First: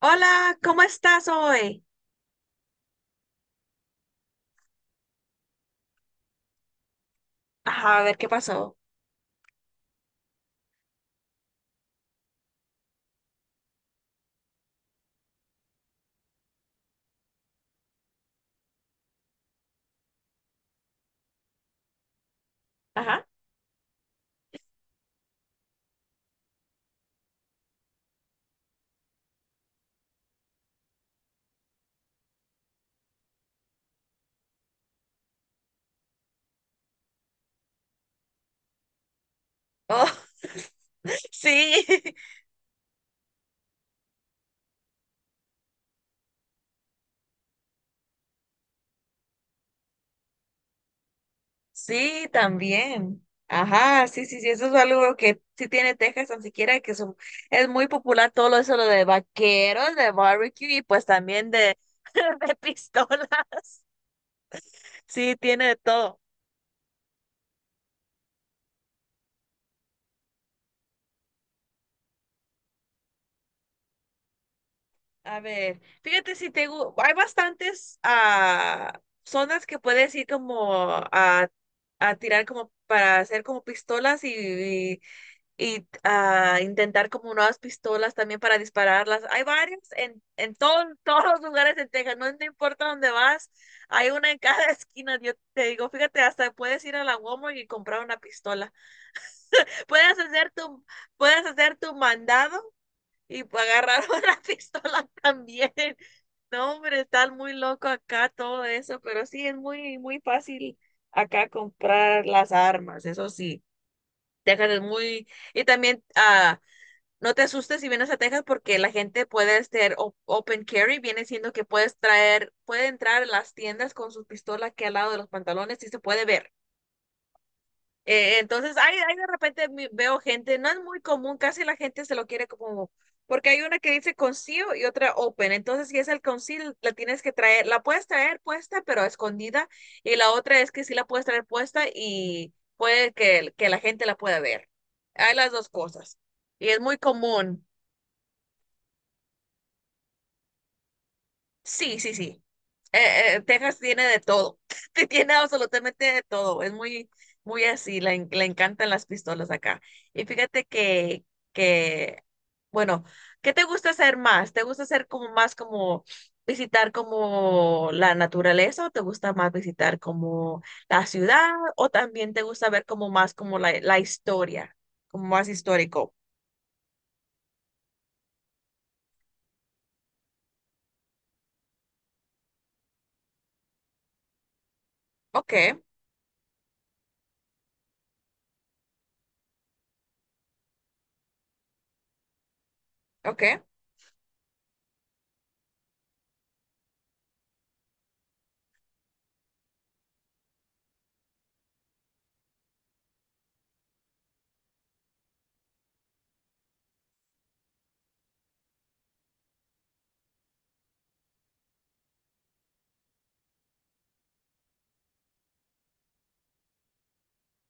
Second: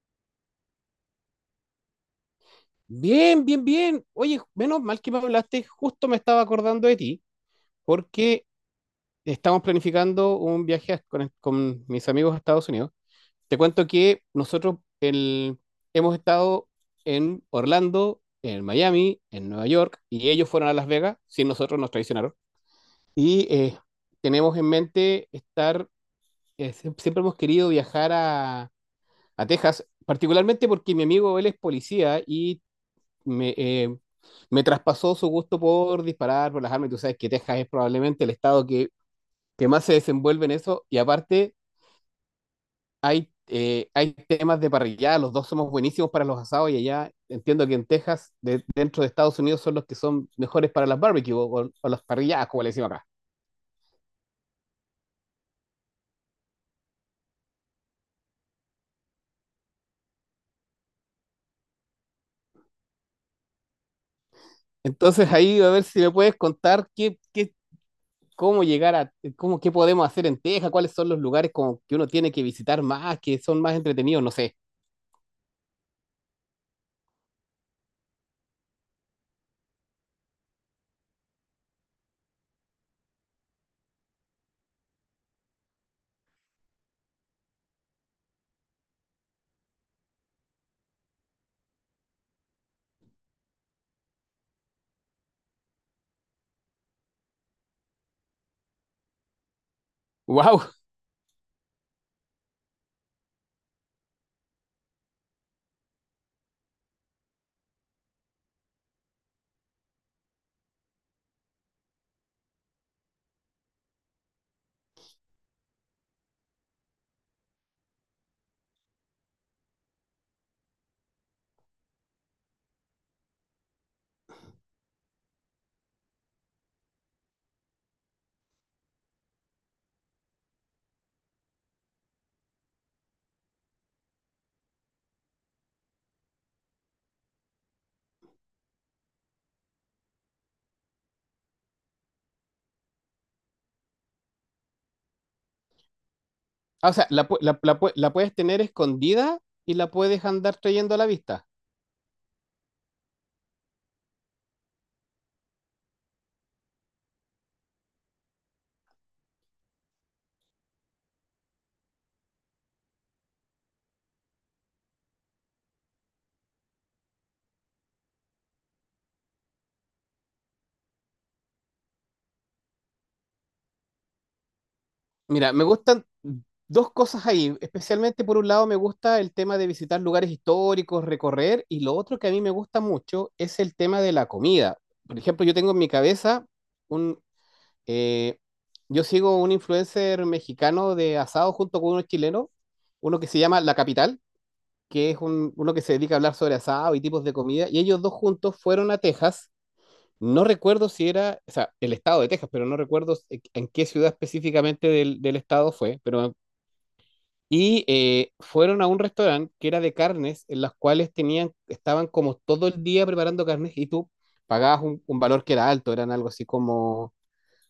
Hola, ¿cómo estás hoy? Bien, bien, bien. Oye, menos mal que me hablaste, justo me estaba acordando de ti, Ajá, a ver qué porque pasó. estamos planificando un viaje con mis amigos a Estados Unidos. Te cuento que nosotros hemos estado en Orlando, en Miami, en Nueva York, y ellos fueron a Las Vegas, sin nosotros nos traicionaron. Ajá. Y eh, Tenemos en mente estar, siempre hemos querido viajar a Texas, particularmente porque mi amigo él es policía y me, me traspasó su gusto por disparar, por las armas. Y tú sabes que Texas es probablemente el estado que más se Oh, desenvuelve en eso. Y aparte, sí, hay, hay temas de parrillada. Los dos somos buenísimos para los asados. Y allá entiendo que en Texas, dentro de Estados Unidos, son los que son mejores para las barbecues o las sí, parrilladas, como le decimos acá. también. Ajá, sí, sí, sí, eso es algo que sí tiene Texas, tan siquiera que es muy popular todo eso lo de vaqueros, de barbecue y pues también de, de pistolas. Entonces Sí, ahí tiene a de ver si me todo. puedes contar qué, cómo llegar a, cómo, qué podemos hacer en Texas, cuáles son los lugares como que uno tiene que visitar más, que son más entretenidos, no sé. A ver, fíjate si hay bastantes zonas que puedes ir como a, a tirar como para hacer como pistolas y intentar como nuevas pistolas también para dispararlas. Hay varias en, todos los lugares en Texas, no, no importa dónde vas, hay una en cada esquina. Yo te digo, fíjate, hasta puedes ir a la Walmart y comprar una pistola. Puedes hacer ¡Wow! tu, Puedes hacer tu mandado y agarrar una pistola también. No, hombre, está muy loco acá todo eso, pero sí es muy, muy fácil acá comprar las armas, eso sí. Texas es muy, y también no te asustes si vienes a Texas porque la gente puede ser open carry, viene siendo que puede entrar en las tiendas con su pistola aquí al lado de los pantalones y se puede ver. Entonces, hay de repente veo gente, no es muy común, casi la gente se lo quiere porque hay una que dice conceal y otra open. Entonces, si es el conceal, la puedes traer puesta, pero escondida, y la otra es que sí la puedes traer puesta y puede que la gente la pueda ver. Hay las dos cosas. Y es Ah, o muy sea, común. La puedes tener escondida y la puedes andar trayendo a la vista. Sí, sí, sí. Texas tiene de todo. Que tiene absolutamente de todo. Es muy, muy así. Le encantan las pistolas acá. Y fíjate que, bueno, ¿qué te gusta hacer más? ¿Te gusta hacer como más como visitar como la naturaleza o te gusta más visitar como la ciudad o también te gusta ver como más como la historia, como más Mira, me gustan histórico? dos cosas ahí. Especialmente, por un lado, me gusta el tema de visitar lugares históricos, recorrer, y lo otro que a mí me gusta mucho es el tema de la comida. Por ejemplo, yo tengo Ok, en mi cabeza un... eh, yo sigo un influencer mexicano de asado junto con uno chileno, uno que se ok, llama La Capital, que es uno que se dedica a hablar sobre asado y tipos de comida, y ellos dos juntos fueron a Texas. No recuerdo si era, o sea, el estado de Texas, pero no recuerdo en qué ciudad específicamente del estado fue, pero fueron a un restaurante que era de carnes, en las cuales tenían, estaban como todo el día preparando carnes y tú pagabas un valor que era alto, eran algo así como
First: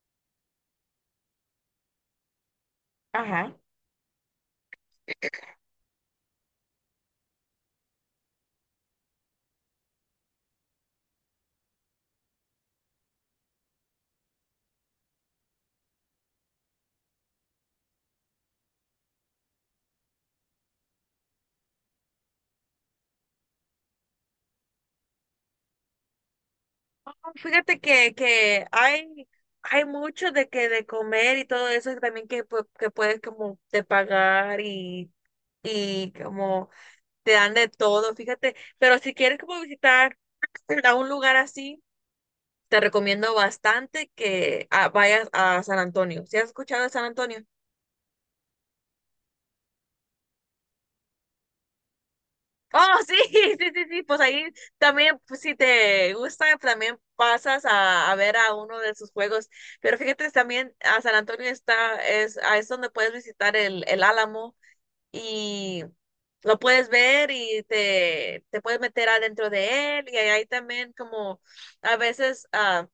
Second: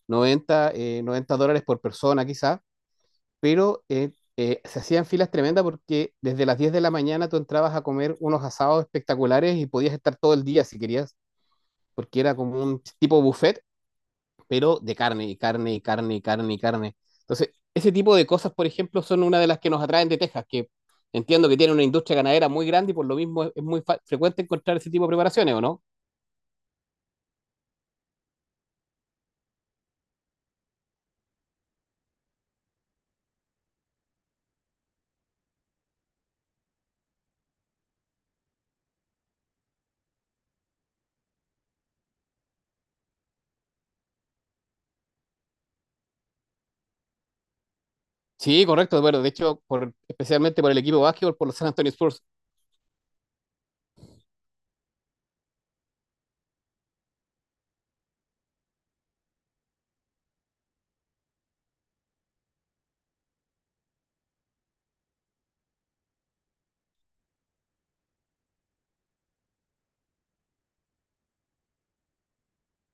$90 por persona quizá, ajá. pero se hacían filas tremendas porque desde las 10 de la mañana tú entrabas a comer unos asados espectaculares y podías estar todo el día si querías, porque era como un tipo buffet pero de carne y carne y carne y carne y carne. Entonces, ese tipo de cosas, por ejemplo, son una de las que nos atraen de Texas, que entiendo que tiene una industria ganadera muy grande y por lo mismo es muy frecuente encontrar ese tipo de preparaciones, ¿o no? Fíjate que hay mucho de que de comer y todo eso y también que, que puedes como de y como te dan de todo, fíjate. Pero si quieres como visitar a un lugar así, te recomiendo bastante que vayas a San Antonio. ¿Si has escuchado de San Antonio? Sí, correcto, bueno, de hecho, por, especialmente por el equipo de básquetbol, por los San Antonio Spurs. Oh, sí, sí, sí, sí, pues ahí también, pues, si te gusta, también pasas a ver a uno de sus juegos. Pero fíjate, también a San Antonio es, es donde puedes visitar el Álamo y lo puedes ver y te puedes meter adentro de él. Y ahí también como a veces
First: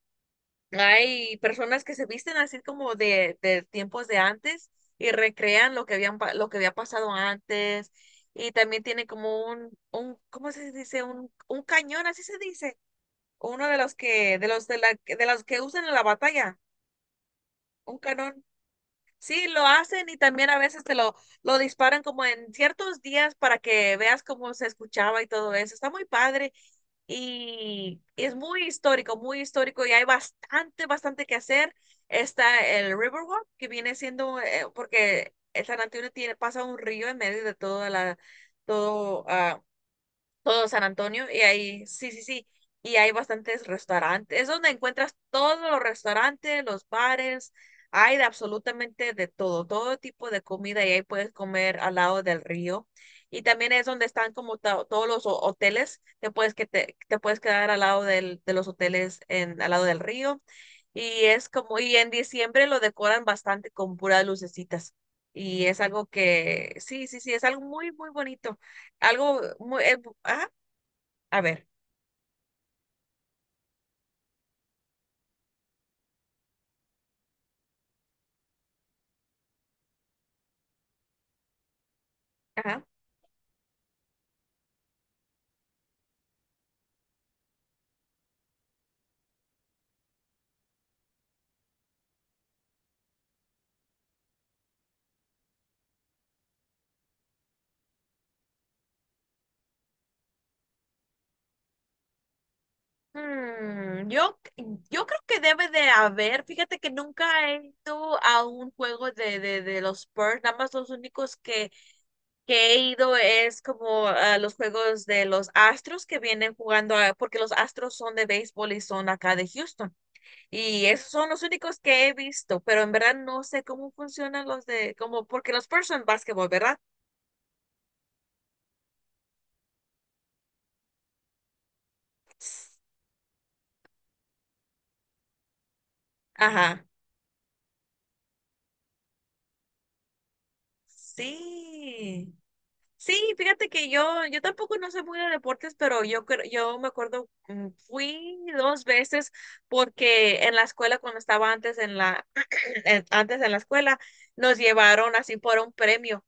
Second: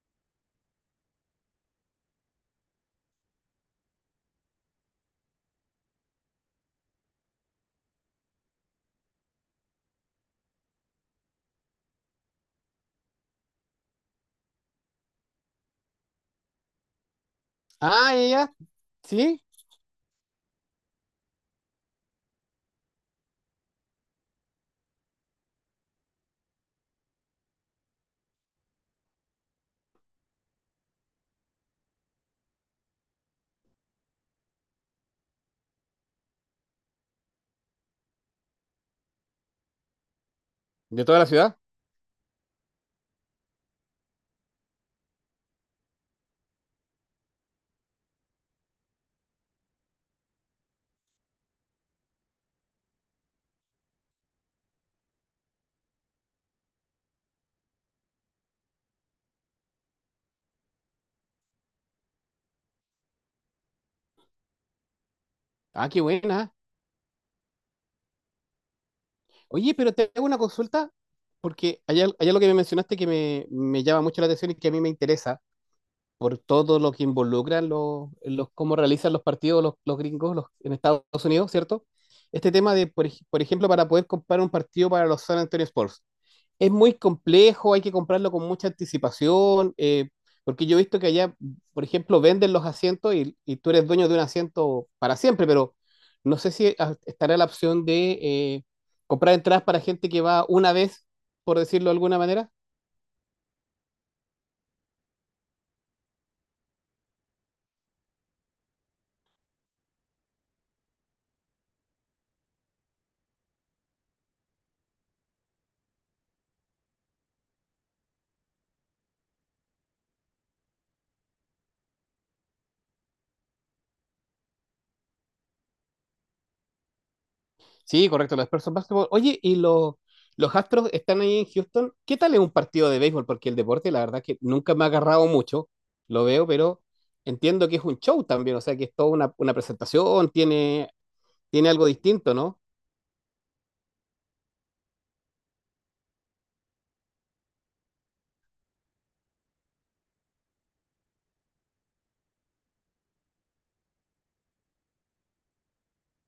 hay personas que se visten así como de tiempos de antes y recrean lo que habían, lo que había pasado antes. Y también tiene como un, ¿cómo se dice? Un cañón, así se dice. Uno de los que, de los de la, de los que usan en la batalla, un Ah, cañón. ella, sí, Sí, lo hacen y también a veces te lo disparan como en ciertos días para que veas cómo se escuchaba y todo eso. Está muy padre y es muy histórico y hay bastante, bastante que hacer. Está el Riverwalk, que viene siendo, porque el San Antonio tiene, pasa un río en medio de toda la, todo, ah, todo San de toda la Antonio y ciudad. ahí, sí, sí, sí, y hay bastantes restaurantes, es donde encuentras todos los restaurantes, los bares, hay de absolutamente de todo, todo tipo de comida y ahí puedes comer al lado del río. Y también es donde están como todos los hoteles, que te puedes quedar al lado del, de los hoteles en, al lado del río. Y es como, y en diciembre lo decoran bastante con puras lucecitas. Y es Ah, qué algo buena. que, sí, sí, sí, es algo muy, muy bonito algo Oye, muy, pero te hago una ajá, consulta, a ver. porque allá, allá lo que me mencionaste que me llama mucho la atención y que a mí me interesa. Por todo lo que involucran los cómo realizan los partidos los gringos los, en Estados Unidos, ¿cierto? Este tema Ajá. de, por, por ejemplo, para poder comprar un partido para los San Antonio Spurs. Es muy complejo, hay que comprarlo con mucha anticipación, porque yo he visto que allá, por ejemplo, venden los asientos y tú eres dueño de un asiento para siempre, pero no sé si estará la opción de comprar entradas para gente que va una vez, por decirlo de alguna manera. Yo, yo creo que debe de haber, fíjate que nunca he ido a un juego de los Spurs, nada más los únicos que he ido es como a los juegos de los Astros que vienen jugando, porque los Astros son de béisbol y son acá de Houston, y esos son los únicos que he visto, pero en verdad no sé cómo funcionan los de, como, porque los Spurs son básquetbol, ¿verdad? Sí, correcto, los Spurs son básquetbol. Oye, y los Astros están ahí en Houston. ¿Qué tal es un partido de béisbol? Porque el deporte, la verdad, que nunca me ha agarrado mucho. Lo veo, pero Ajá, entiendo que es un show también. O sea, que es toda una presentación, tiene, tiene algo sí. distinto, ¿no? Sí, fíjate que yo tampoco no sé muy de deportes, pero yo, yo me acuerdo, fui dos veces porque en la escuela, cuando estaba antes en la, antes en la escuela, nos llevaron así por un premio.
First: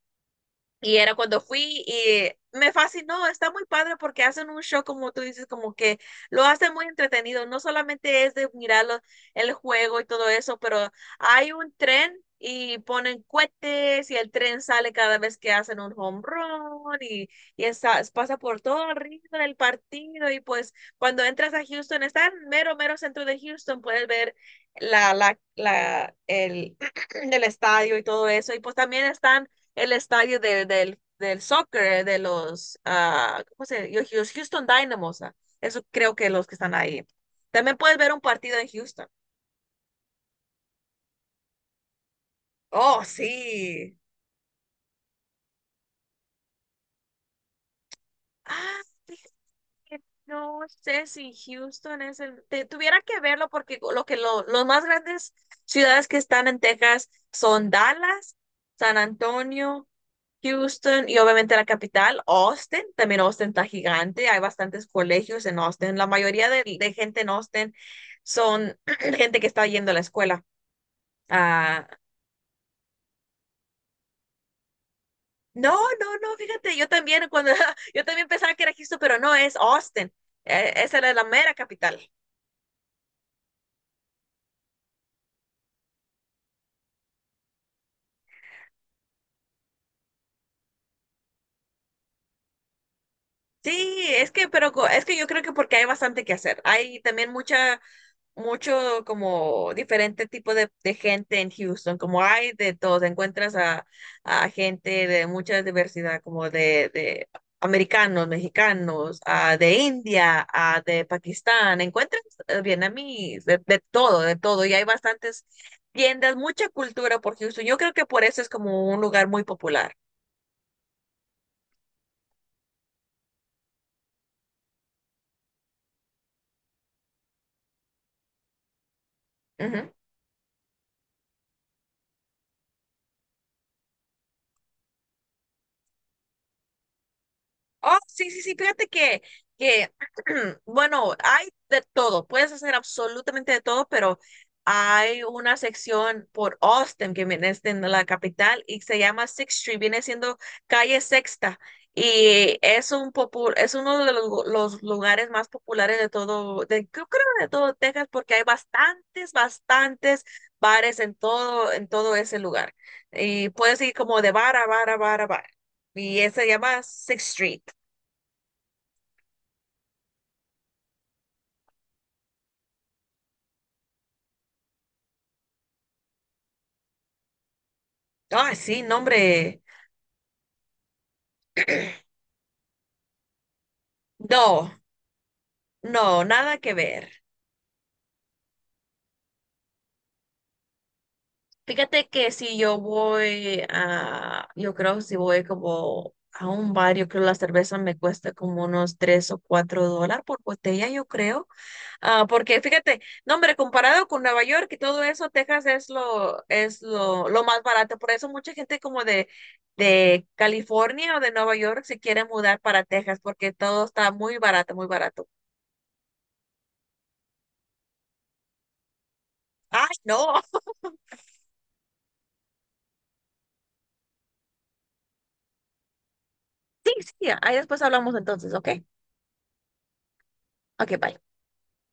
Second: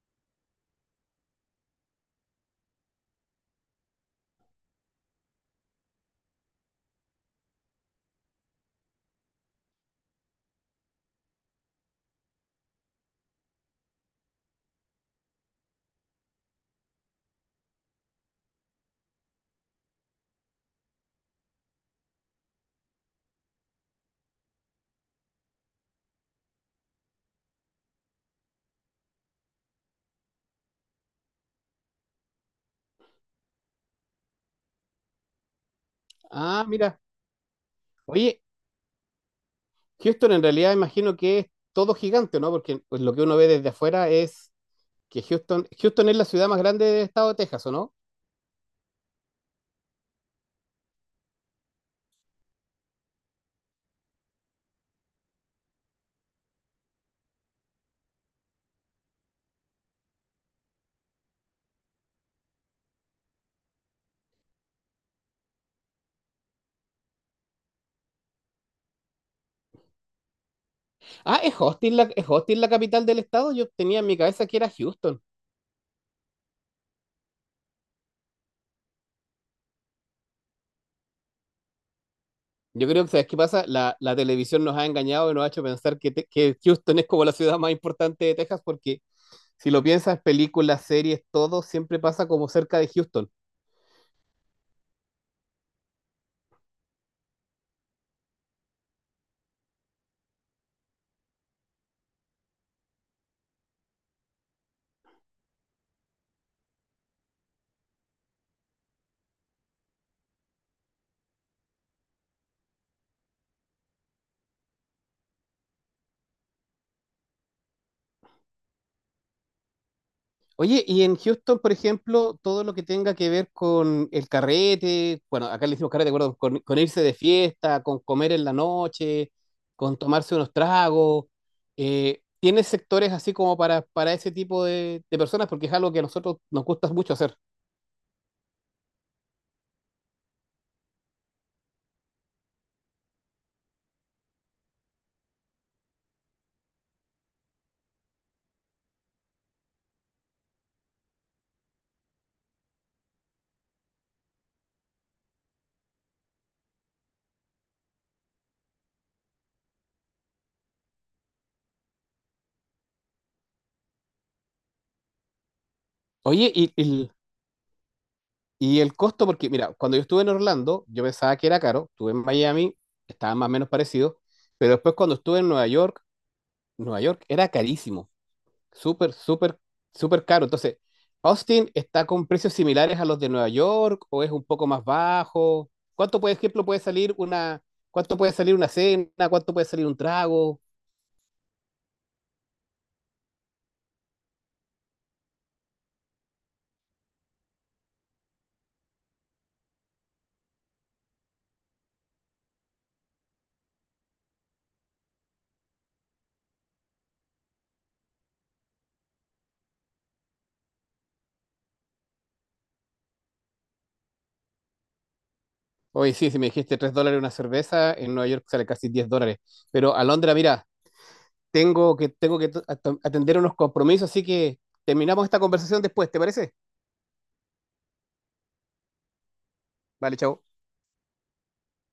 Y era cuando fui y me fascinó, está muy padre porque hacen un show como tú dices, como que lo hacen muy entretenido, no solamente es de mirar el juego y todo eso, pero hay un tren y ponen cohetes y el tren sale cada vez que hacen un home run y pasa por todo arriba del partido y pues cuando entras a Houston, está en mero, mero centro de Houston, puedes ver la, la, la, el, el estadio y todo eso y pues también están el estadio del, del soccer, de los, ¿cómo se llama? Los Houston Dynamos. Eso creo que los que Ah, están mira. ahí. También puedes ver un Oye, partido en Houston. Houston en realidad imagino que es todo gigante, ¿no? Porque pues, Oh, lo que uno ve desde sí. afuera es que Houston, Houston es la ciudad más grande del estado de Texas, ¿o no? Ah, que no sé si Houston es el... tuviera que verlo porque lo que los más grandes ciudades que están en Texas son Dallas, San Antonio, Houston y obviamente la capital, Austin. También Austin está gigante. Hay bastantes colegios en Austin. La mayoría de gente en Austin son gente que está yendo a la escuela. Ah, Ah, es Austin la capital del estado. Yo tenía en mi cabeza que era Houston. no, no, no, fíjate, yo también cuando yo también pensaba que era Houston, pero no, es Austin. Esa era la mera capital. Yo creo que, ¿sabes qué pasa? La televisión nos ha engañado y nos ha hecho pensar que, que Houston es como la ciudad más importante de Texas, porque si lo piensas, películas, series, todo siempre pasa como cerca de Houston. Sí, es que, pero es que yo creo que porque hay bastante que hacer. Hay también mucha, mucho como diferente tipo de gente en Houston, como hay de todo. Encuentras a gente de mucha diversidad, como de americanos, mexicanos, de India, de Pakistán. Encuentras vietnamíes, de todo, de todo. Y hay bastantes tiendas, mucha cultura por Houston. Yo creo que por eso es como un lugar muy popular. Oye, y en Houston, por ejemplo, todo lo que tenga que ver con el carrete, bueno, acá le decimos carrete, ¿acuerdo? Con irse de fiesta, con comer en la noche, con tomarse unos tragos, ¿tiene sectores así como para ese tipo de personas? Porque es algo que a nosotros nos gusta mucho hacer. Oh, sí, sí, sí, fíjate que, que, bueno, hay de todo, puedes hacer absolutamente de todo, pero hay una sección por Austin, que viene siendo la capital, y se llama Sixth Street, viene siendo calle Sexta, y es un es uno de los, los lugares más populares de todo, de, yo creo de todo Texas, porque hay bastantes, bastantes bares en todo ese lugar, y puedes ir como de bar a bar a bar a bar, y ese se Oye, y, llama y Sixth Street. Y el costo, porque mira, cuando yo estuve en Orlando, yo pensaba que era caro, estuve en Miami, estaba más o menos parecido, pero después cuando estuve en Nueva York, Nueva York era carísimo, Ah, sí, no, súper, súper, hombre. súper caro. Entonces, ¿Austin está con precios similares a los de Nueva York o es un poco No, más bajo? ¿Cuánto, no, por nada ejemplo, que puede ver. salir una, cuánto puede salir una cena? ¿Cuánto puede salir un trago? Fíjate que si yo voy a, yo creo si voy como a un bar, yo creo la cerveza me cuesta como unos $3 o $4 por botella, yo creo. Ah, porque fíjate, no, hombre, comparado con Nueva York y todo eso, Texas es lo más barato. Por eso mucha gente como de California o de Nueva York se quiere mudar para Texas, porque todo está muy barato, muy barato. Oye, sí, si me dijiste $3 una cerveza, en Nueva York sale casi $10. Ay, Pero a Londres, no. mira, tengo que atender unos compromisos, así que terminamos esta conversación después, ¿te parece? Sí, sí, sí, ahí después hablamos entonces, ¿ok? Vale, chao. Ok, bye.